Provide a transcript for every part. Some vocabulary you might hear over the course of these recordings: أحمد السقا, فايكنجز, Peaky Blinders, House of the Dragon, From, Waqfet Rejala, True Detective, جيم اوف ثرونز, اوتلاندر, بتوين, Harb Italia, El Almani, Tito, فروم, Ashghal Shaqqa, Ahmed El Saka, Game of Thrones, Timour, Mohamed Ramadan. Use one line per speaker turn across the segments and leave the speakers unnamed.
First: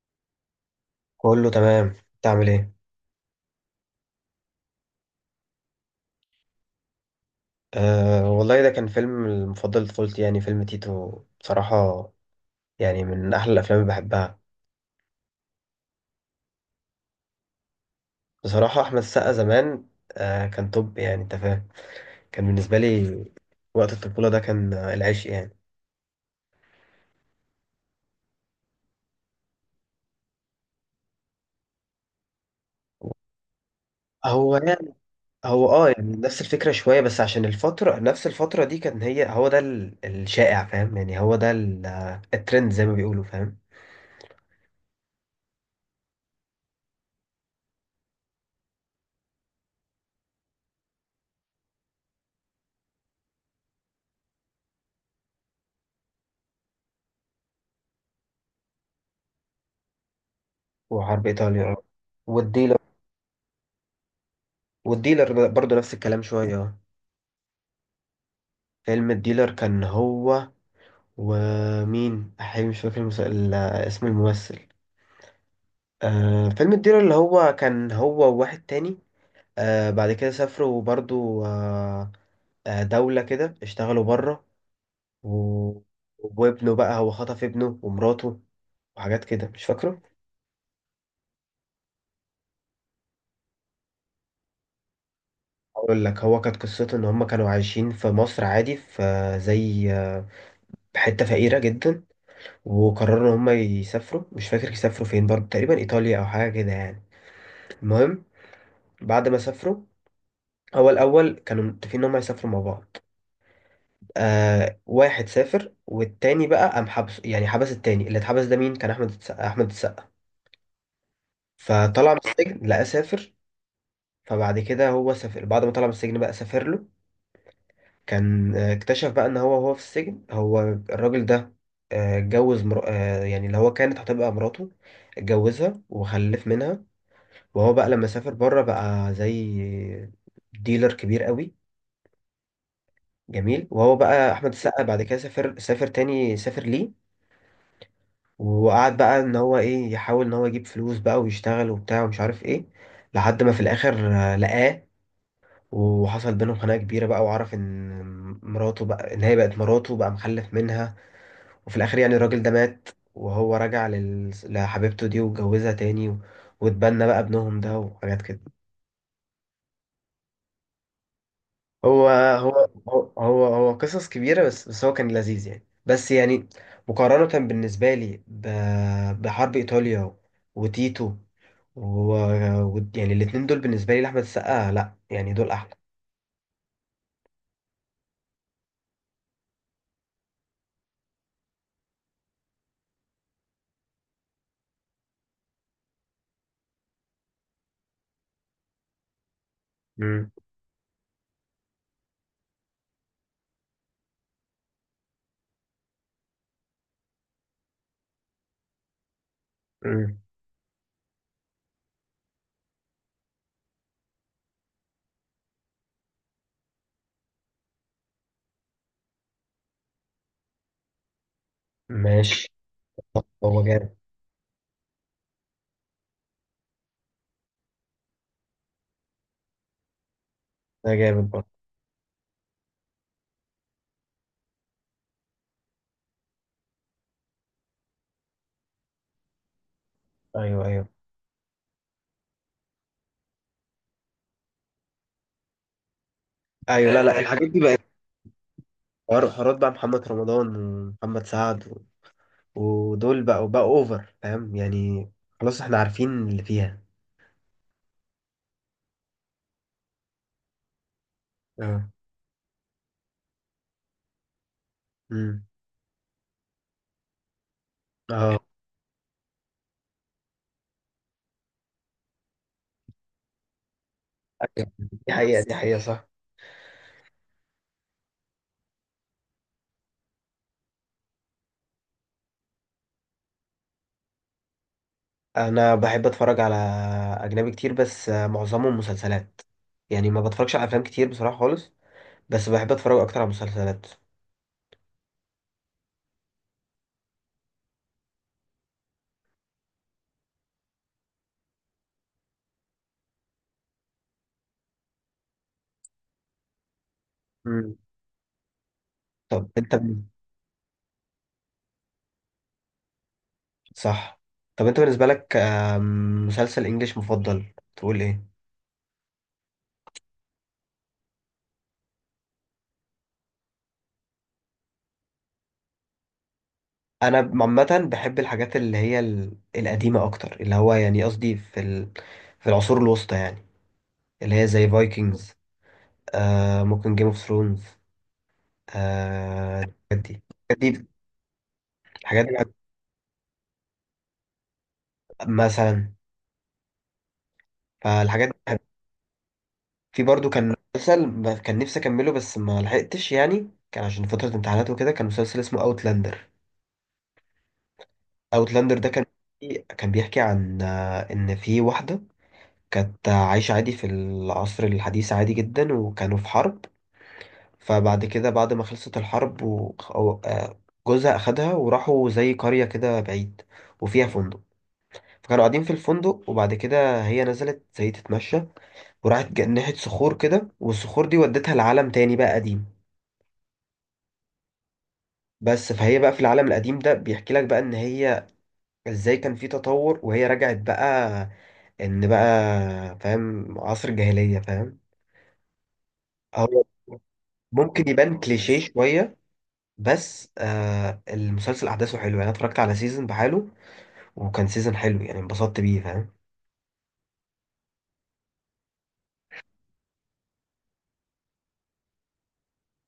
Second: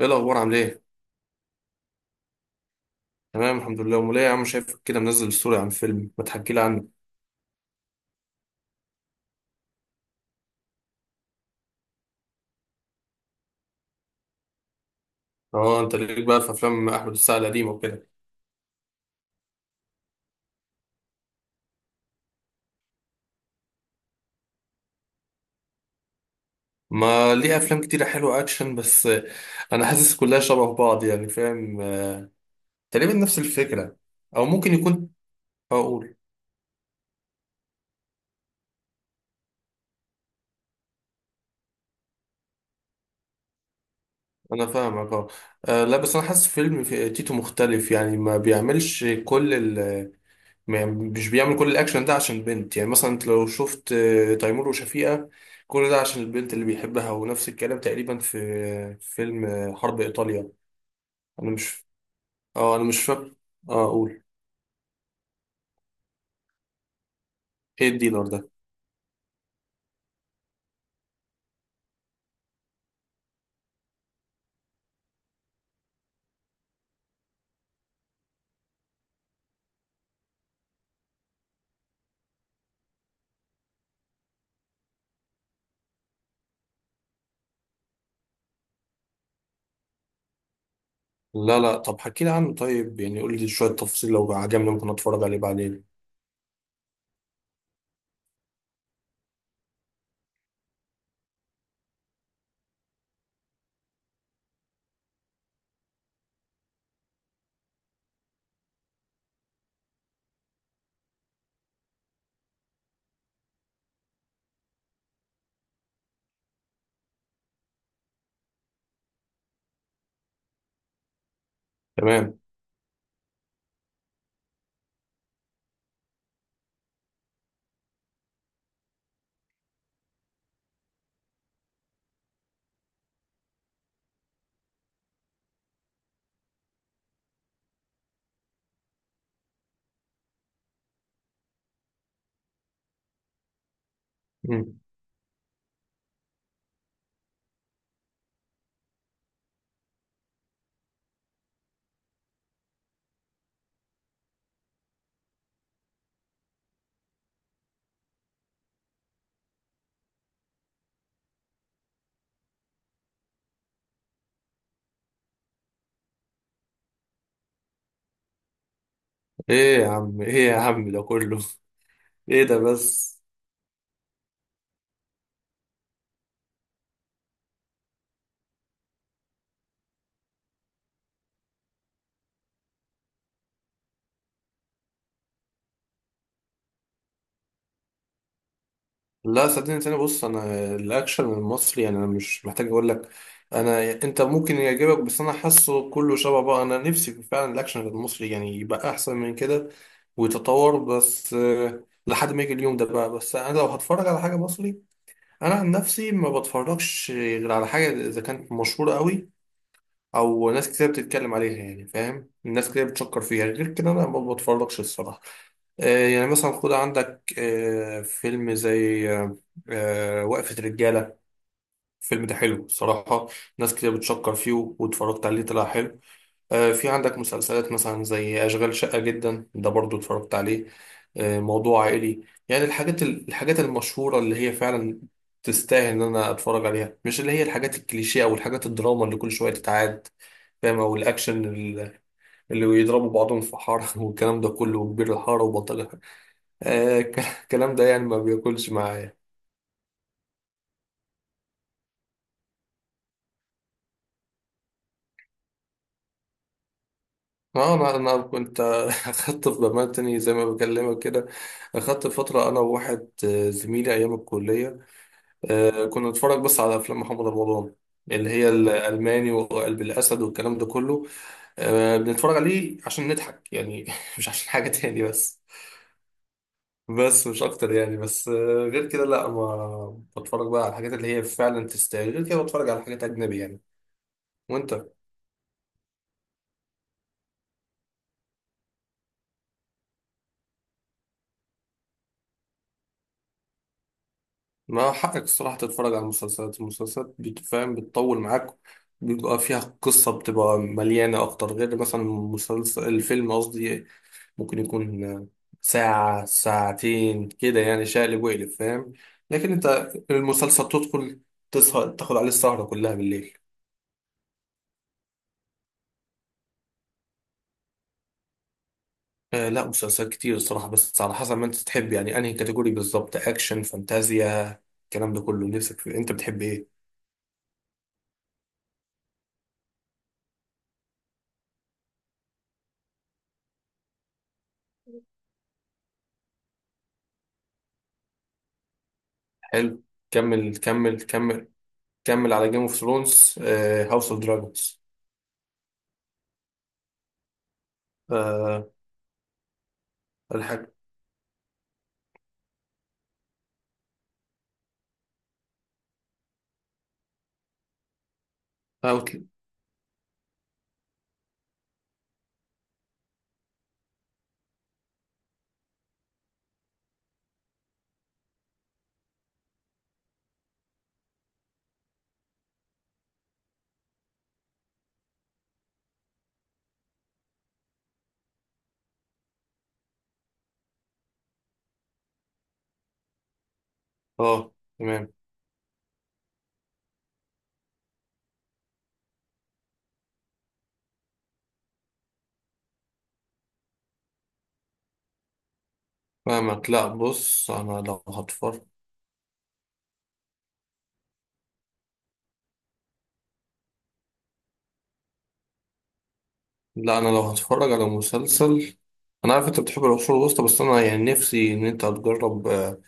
ايه الاخبار؟ عامل ايه؟
كله تمام. انت عامل ايه؟
تمام، الحمد لله. امال ايه يا عم؟ شايفك كده منزل ستوري عن فيلم، ما تحكي لي عنه.
آه، والله ده كان فيلم المفضل لطفولتي، يعني فيلم تيتو بصراحة. يعني من أحلى الأفلام اللي بحبها.
اه، انت ليك بقى في افلام احمد السقا القديمه وكده؟
بصراحة أحمد السقا زمان، كان توب، يعني أنت فاهم. كان بالنسبة لي وقت الطفولة ده كان العشق يعني.
ما ليه افلام كتيره حلوه اكشن، بس انا حاسس كلها شبه بعض يعني، فاهم؟ تقريبا نفس الفكره. او
هو
ممكن
يعني.
يكون.
هو
اقول.
يعني نفس الفكرة شوية، بس عشان الفترة نفس الفترة دي كان هي هو ده الشائع، فاهم؟ يعني هو ده الترند زي ما بيقولوا، فاهم.
انا فاهمك اه. لا بس انا حاسس فيلم في تيتو مختلف، يعني ما بيعملش كل. مش بيعمل كل الاكشن ده عشان البنت. يعني مثلا انت لو شفت تيمور وشفيقة، كل ده عشان البنت اللي بيحبها. ونفس الكلام تقريبا في في فيلم حرب ايطاليا.
وحرب
انا
إيطاليا
مش،
والديلر
اه انا مش فاكر. اه اقول.
والديلر برضه نفس الكلام شوية.
ايه الديلر ده؟
فيلم الديلر كان هو، ومين أحيي مش فاكر اسم الممثل. فيلم الديلر اللي هو كان هو وواحد تاني. بعد كده سافروا برضو. دولة كده اشتغلوا بره. و... وابنه بقى هو خطف ابنه ومراته وحاجات كده مش فاكره.
لا، لا، طب حكي لي عنه. طيب يعني قول لي شوية تفاصيل، لو عجبني ممكن اتفرج عليه بعدين.
أقول لك هو كانت قصته إن هما كانوا عايشين في مصر عادي، في زي حتة فقيرة جدا، وقرروا إن هما يسافروا. مش فاكر يسافروا فين، برضو تقريبا إيطاليا أو حاجة كده يعني. المهم، بعد ما سافروا، هو الأول كانوا متفقين إن هم يسافروا مع بعض. واحد سافر والتاني بقى قام حبس، يعني حبس. التاني اللي اتحبس ده مين كان؟ أحمد السقا. أحمد السقا فطلع من
تمام.
السجن لقى سافر. فبعد كده هو سافر، بعد ما طلع من السجن بقى سافر له. كان اكتشف بقى إن هو في السجن هو الراجل ده اتجوز مر... آه، يعني اللي هو كانت هتبقى مراته، اتجوزها وخلف منها. وهو بقى لما سافر بره بقى زي ديلر كبير قوي جميل. وهو بقى احمد
مم.
السقا بعد كده سافر سافر تاني، سافر ليه. وقعد بقى ان هو ايه، يحاول ان هو يجيب فلوس بقى ويشتغل وبتاع ومش عارف ايه. لحد ما في الاخر لقاه، وحصل بينهم خناقه كبيره بقى، وعرف ان مراته بقى، ان هي بقت مراته بقى مخلف منها. وفي الاخر يعني الراجل ده مات، وهو رجع لحبيبته دي واتجوزها تاني واتبنى بقى ابنهم ده وحاجات كده.
ايه يا عم، ايه يا عم، ده كله؟ ايه ده بس؟
هو قصص كبيرة، بس هو كان لذيذ يعني، بس يعني، مقارنة بالنسبة لي بحرب إيطاليا وتيتو و يعني الاتنين دول بالنسبة لي لأحمد السقا، لأ، يعني دول أحلى.
لا صدقني. تاني بص، انا الاكشن المصري يعني انا مش محتاج اقول لك. انا، انت ممكن يعجبك بس انا حاسه كله شبه بقى. انا نفسي في فعلا الاكشن المصري يعني يبقى احسن من كده
مم.
ويتطور، بس لحد ما يجي اليوم ده بقى. بس انا لو هتفرج على حاجه مصري، انا عن نفسي ما بتفرجش غير على حاجه اذا كانت مشهوره قوي.
مم.
او ناس كتير بتتكلم عليها، يعني فاهم؟ الناس كتير بتشكر فيها. غير كده انا ما بتفرجش الصراحه. يعني مثلا خد عندك فيلم زي وقفة رجالة. الفيلم ده
ماشي.
حلو
طب
الصراحة.
هو
ناس كتير
جامد؟
بتشكر فيه واتفرجت عليه طلع حلو. في عندك مسلسلات مثلا زي أشغال شقة جدا، ده برضو اتفرجت عليه.
ده جامد برضه.
موضوع عائلي. يعني الحاجات المشهورة اللي هي فعلا تستاهل إن أنا أتفرج عليها، مش اللي هي الحاجات الكليشيه أو الحاجات الدراما اللي كل شوية تتعاد.
أيوه
فاهم؟
أيوه.
أو الأكشن اللي بيضربوا بعضهم في حارة والكلام ده كله، وكبير الحارة، وبلطجة الحارة.
أيوه، لأ لأ، الحاجات دي
الكلام ده
بقت
يعني ما بياكلش معايا.
حوارات، بقى محمد رمضان ومحمد سعد ودول بقوا أوفر، فاهم يعني. خلاص إحنا عارفين اللي فيها.
اه انا كنت اخدت في بمال تاني زي ما بكلمك كده.
اه.
اخدت فتره انا وواحد زميلي ايام الكليه.
مم.
كنا نتفرج بس على افلام محمد رمضان، اللي
اه.
هي الالماني وقلب الاسد والكلام ده كله. بنتفرج عليه عشان نضحك يعني مش عشان حاجه تاني،
دي
بس
حقيقة، دي حقيقة، صح.
بس مش اكتر يعني، بس غير كده لا ما بتفرج بقى على الحاجات اللي هي فعلا تستاهل. غير كده بتفرج على حاجات اجنبي يعني. وانت؟
أنا بحب أتفرج على أجنبي كتير، بس معظمهم مسلسلات. يعني ما بتفرجش على أفلام كتير بصراحة خالص، بس بحب أتفرج أكتر على مسلسلات.
ما حقك الصراحه تتفرج على المسلسلات. المسلسلات بتفهم بتطول معاك، بيبقى فيها قصة بتبقى مليانة أكتر، غير مثلا مسلسل، الفيلم قصدي، ممكن يكون ساعة ساعتين كده،
مم.
يعني شقلب وقلب، فاهم؟
طب
لكن
أنت
انت، المسلسل تدخل تسهر تاخد عليه السهرة كلها بالليل.
صح. طب أنت بالنسبة لك مسلسل إنجليش مفضل تقول إيه؟
آه لا، مسلسلات كتير الصراحة، بس على حسب ما انت تحب، يعني انهي كاتيجوري بالظبط؟ اكشن، فانتازيا، الكلام ده كله. نفسك في انت بتحب ايه؟
أنا عامة بحب الحاجات اللي هي القديمة أكتر، اللي هو يعني قصدي في العصور الوسطى يعني، اللي هي زي فايكنجز، ممكن جيم اوف ثرونز،
حلو.
الحاجات دي.
كمل
الحاجات دي.
كمل كمل.
الحاجات
كمل
دي
على جيم اوف ثرونز. هاوس اوف دراجونز.
مثلا. فالحاجات دي، في برضو كان
الحاجة.
مسلسل كان نفسي اكمله بس ما لحقتش، يعني كان عشان فترة امتحانات وكده، كان مسلسل اسمه اوتلاندر. اوتلاندر ده كان
اوت.
بيحكي عن ان في واحدة كانت عايشة عادي في العصر الحديث، عادي جدا، وكانوا في حرب. فبعد كده بعد ما خلصت الحرب جوزها اخدها وراحوا زي قرية كده بعيد، وفيها فندق. فكانوا قاعدين في الفندق، وبعد كده هي نزلت زي تتمشى، وراحت ناحية صخور كده، والصخور دي ودتها لعالم تاني بقى قديم.
اه. تمام.
بس فهي بقى في العالم القديم ده بيحكي لك بقى ان هي ازاي كان في تطور، وهي رجعت بقى ان بقى، فاهم، عصر الجاهلية، فاهم. هو
فاهمك. لا بص انا
ممكن
لو
يبان كليشيه
هتفرج،
شوية، بس المسلسل احداثه حلوه يعني، أنا اتفرجت على سيزون بحاله، وكان سيزون حلو يعني، انبسطت بيه فاهم.
لا انا لو هتفرج على مسلسل، انا عارف انت بتحب العصور الوسطى، بس انا يعني نفسي ان انت تجرب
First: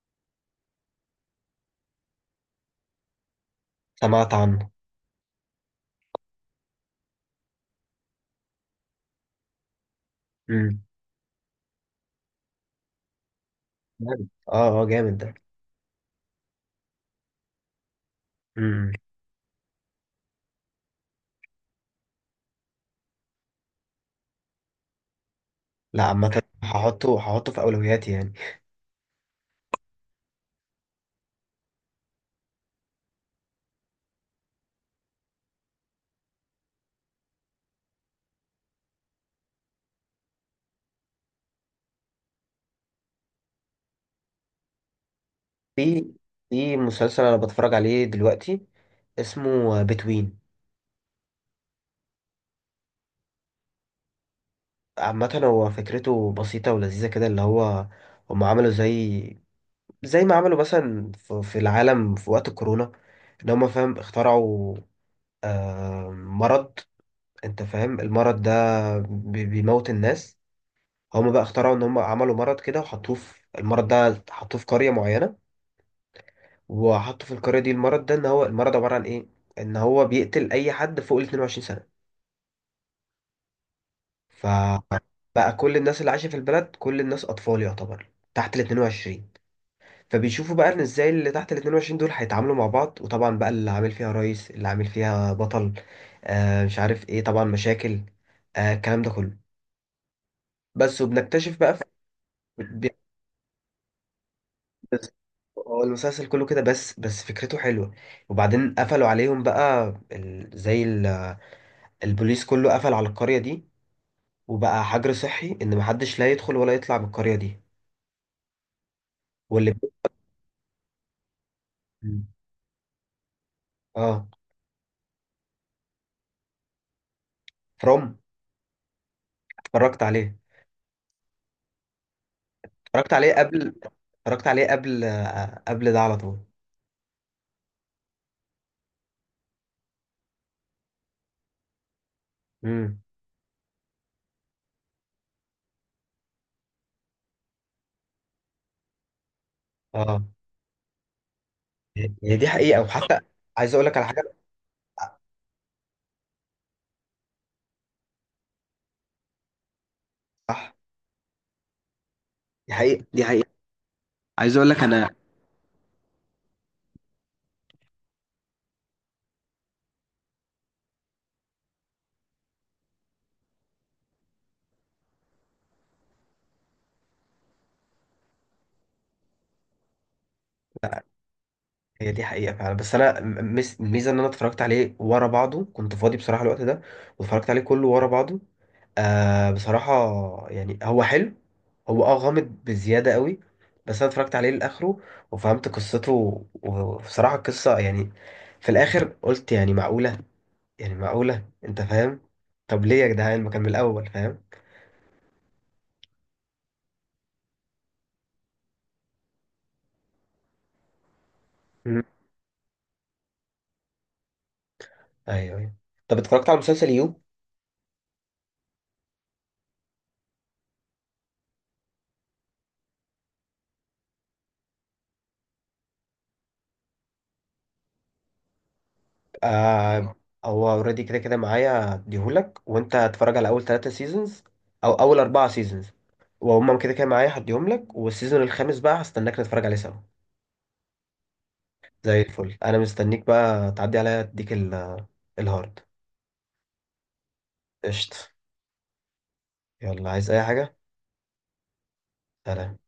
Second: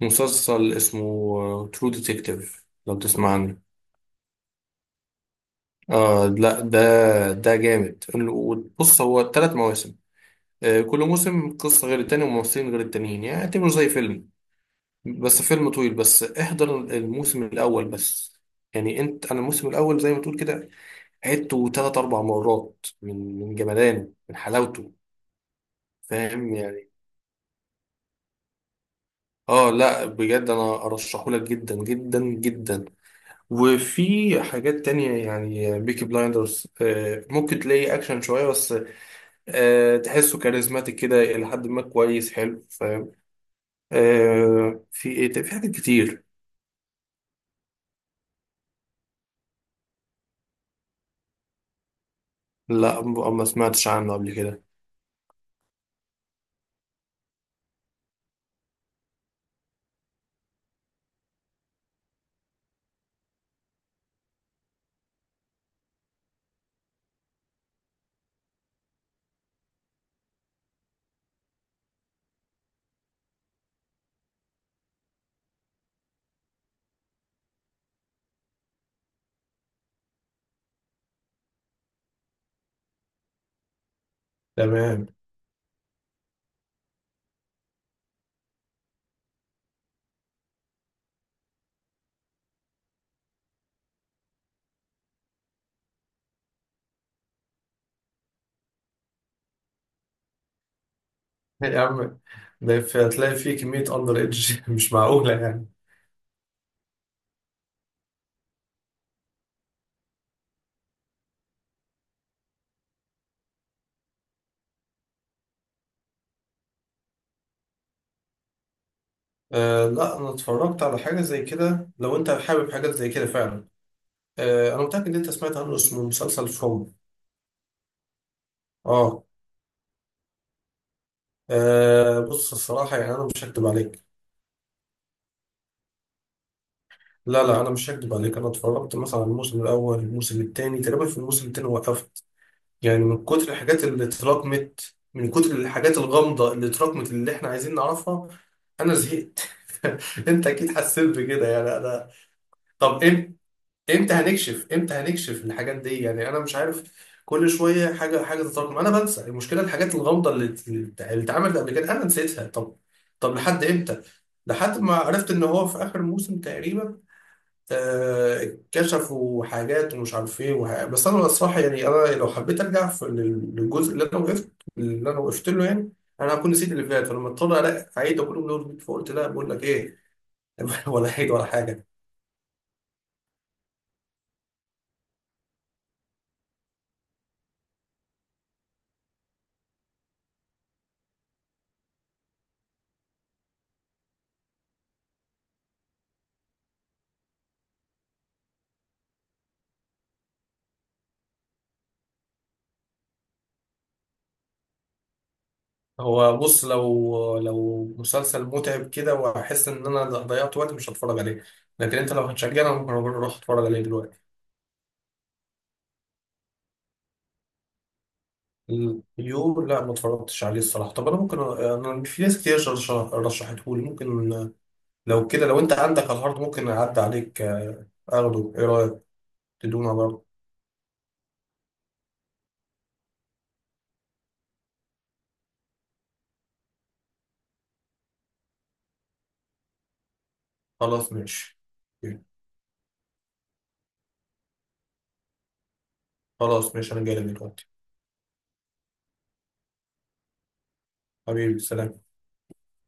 مسلسل اسمه ترو ديتكتيف، لو تسمع عنه.
سمعت عنه.
آه لا، ده جامد. بص هو ثلاث مواسم. آه،
امم.
كل موسم قصة غير التاني وممثلين غير التانيين، يعني اعتبره زي
جامد،
فيلم،
اه، اه، جامد ده.
بس فيلم طويل. بس احضر الموسم الاول بس.
امم.
يعني انت، انا الموسم الاول زي ما تقول كده عدته ثلاث اربع مرات، من جمدانه، من حلاوته.
لا عامة
فاهم يعني؟
هحطه، في اولوياتي يعني.
اه لا بجد، انا ارشحهولك جدا جدا جدا. وفي حاجات تانية، يعني بيكي بلايندرز ممكن تلاقي اكشن شوية، بس تحسه كاريزماتيك كده الى حد ما، كويس حلو فاهم؟ في ايه تاني؟ في حاجات
في
كتير.
في مسلسل انا بتفرج عليه دلوقتي، اسمه بتوين.
لا ما سمعتش عنه قبل كده.
عامة هو فكرته بسيطة ولذيذة كده، اللي هو هم عملوا زي، ما عملوا مثلا في العالم في وقت الكورونا، ان هم فاهم اخترعوا مرض. انت فاهم المرض ده، بيموت الناس. هم بقى اخترعوا ان هم عملوا مرض كده وحطوه، في المرض ده حطوه في قرية معينة، وحطوا في القرية دي المرض ده، ان هو المرض عبارة عن ايه، ان هو بيقتل اي حد فوق ال 22 سنة.
تمام.
فبقى كل الناس اللي عايشة في البلد، كل الناس أطفال يعتبر تحت ال 22. فبيشوفوا بقى إن إزاي اللي تحت ال 22 دول هيتعاملوا مع بعض، وطبعا بقى اللي عامل فيها رئيس، اللي عامل فيها بطل، مش عارف إيه، طبعا مشاكل، الكلام ده كله. بس وبنكتشف بقى
يا
في
عم ده
بي-
هتلاقي فيه كمية أندر إيدج مش
بس-
معقولة يعني.
هو المسلسل كله كده، بس فكرته حلوة. وبعدين قفلوا عليهم بقى البوليس كله قفل على القرية دي، وبقى حجر صحي إن محدش لا يدخل ولا يطلع من القرية دي، واللي.
آه لا، أنا اتفرجت على حاجة زي كده. لو أنت حابب حاجات زي كده فعلا،
اه.
آه أنا متأكد إن أنت سمعت عنه، اسمه مسلسل فروم.
فروم.
اه.
اتفرجت عليه.
بص الصراحة
اتفرجت
يعني أنا
عليه
مش هكدب
قبل.
عليك.
اتفرجت عليه قبل، قبل ده على طول.
لا، لا، أنا مش هكدب عليك. أنا اتفرجت مثلا على الموسم الأول، الموسم التاني تقريبا، في الموسم التاني وقفت.
امم.
يعني من كتر الحاجات اللي اتراكمت، من كتر الحاجات الغامضة اللي اتراكمت، اللي إحنا عايزين نعرفها، أنا زهقت.
اه.
أنت أكيد حسيت بكده يعني، أنا.
هي دي حقيقة،
طب
وحتى
إمتى؟
عايز اقول لك على
امتى
حاجة.
هنكشف امتى هنكشف الحاجات دي، يعني انا مش عارف. كل شويه حاجه حاجه تتراكم، انا بنسى. المشكله الحاجات الغامضه اللي
صح.
اللي اتعملت قبل كده، انا نسيتها.
دي
طب،
حقيقة، دي
طب
حقيقة.
لحد امتى؟
عايز اقول
لحد
لك
ما
انا.
عرفت ان هو في اخر موسم تقريبا، كشفوا حاجات ومش عارف ايه بس انا الصراحه، يعني انا لو حبيت ارجع في للجزء، اللي انا وقفت له يعني، انا هكون نسيت اللي فات، فلما اضطر الاقي اعيد كل من اول، فقلت لا، بقول لك ايه؟ ولا عيد ولا حاجه.
هي دي حقيقة فعلا، بس أنا الميزة إن أنا اتفرجت عليه ورا بعضه، كنت فاضي بصراحة الوقت ده، واتفرجت عليه كله ورا بعضه. بصراحة، يعني هو حلو، هو غامض بزيادة قوي، بس أنا اتفرجت عليه لآخره وفهمت قصته وبصراحة القصة يعني في الآخر قلت، يعني معقولة، يعني معقولة أنت فاهم؟ طب ليه يا جدعان ما كان من الأول، فاهم.
هو بص، لو مسلسل متعب كده واحس ان انا ضيعت وقت، مش هتفرج عليه. لكن
مم.
انت لو هتشجعني انا ممكن اروح اتفرج عليه دلوقتي.
أيوه أيوه. طب اتفرجت على مسلسل يو؟
يو؟ لا ما اتفرجتش عليه الصراحه. طب انا ممكن، انا في ناس كتير رشحته لي، ممكن لو كده، لو انت عندك على الهارد ممكن اعدي عليك اخده، ايه رايك؟ تدونا
آه.
برضه؟
هو اوريدي كده كده معايا، هديهولك وانت هتتفرج على اول 3 سيزونز، او اول 4 سيزونز، وهم كده كده معايا هديهم لك، والسيزون الخامس بقى هستناك نتفرج عليه سوا.
خلاص ماشي.
زي الفل. انا مستنيك بقى تعدي عليا اديك الهارد.
خلاص ماشي، انا جاي لك دلوقتي.
قشطة. يلا، عايز اي حاجة؟
حبيبي، سلام.
سلام.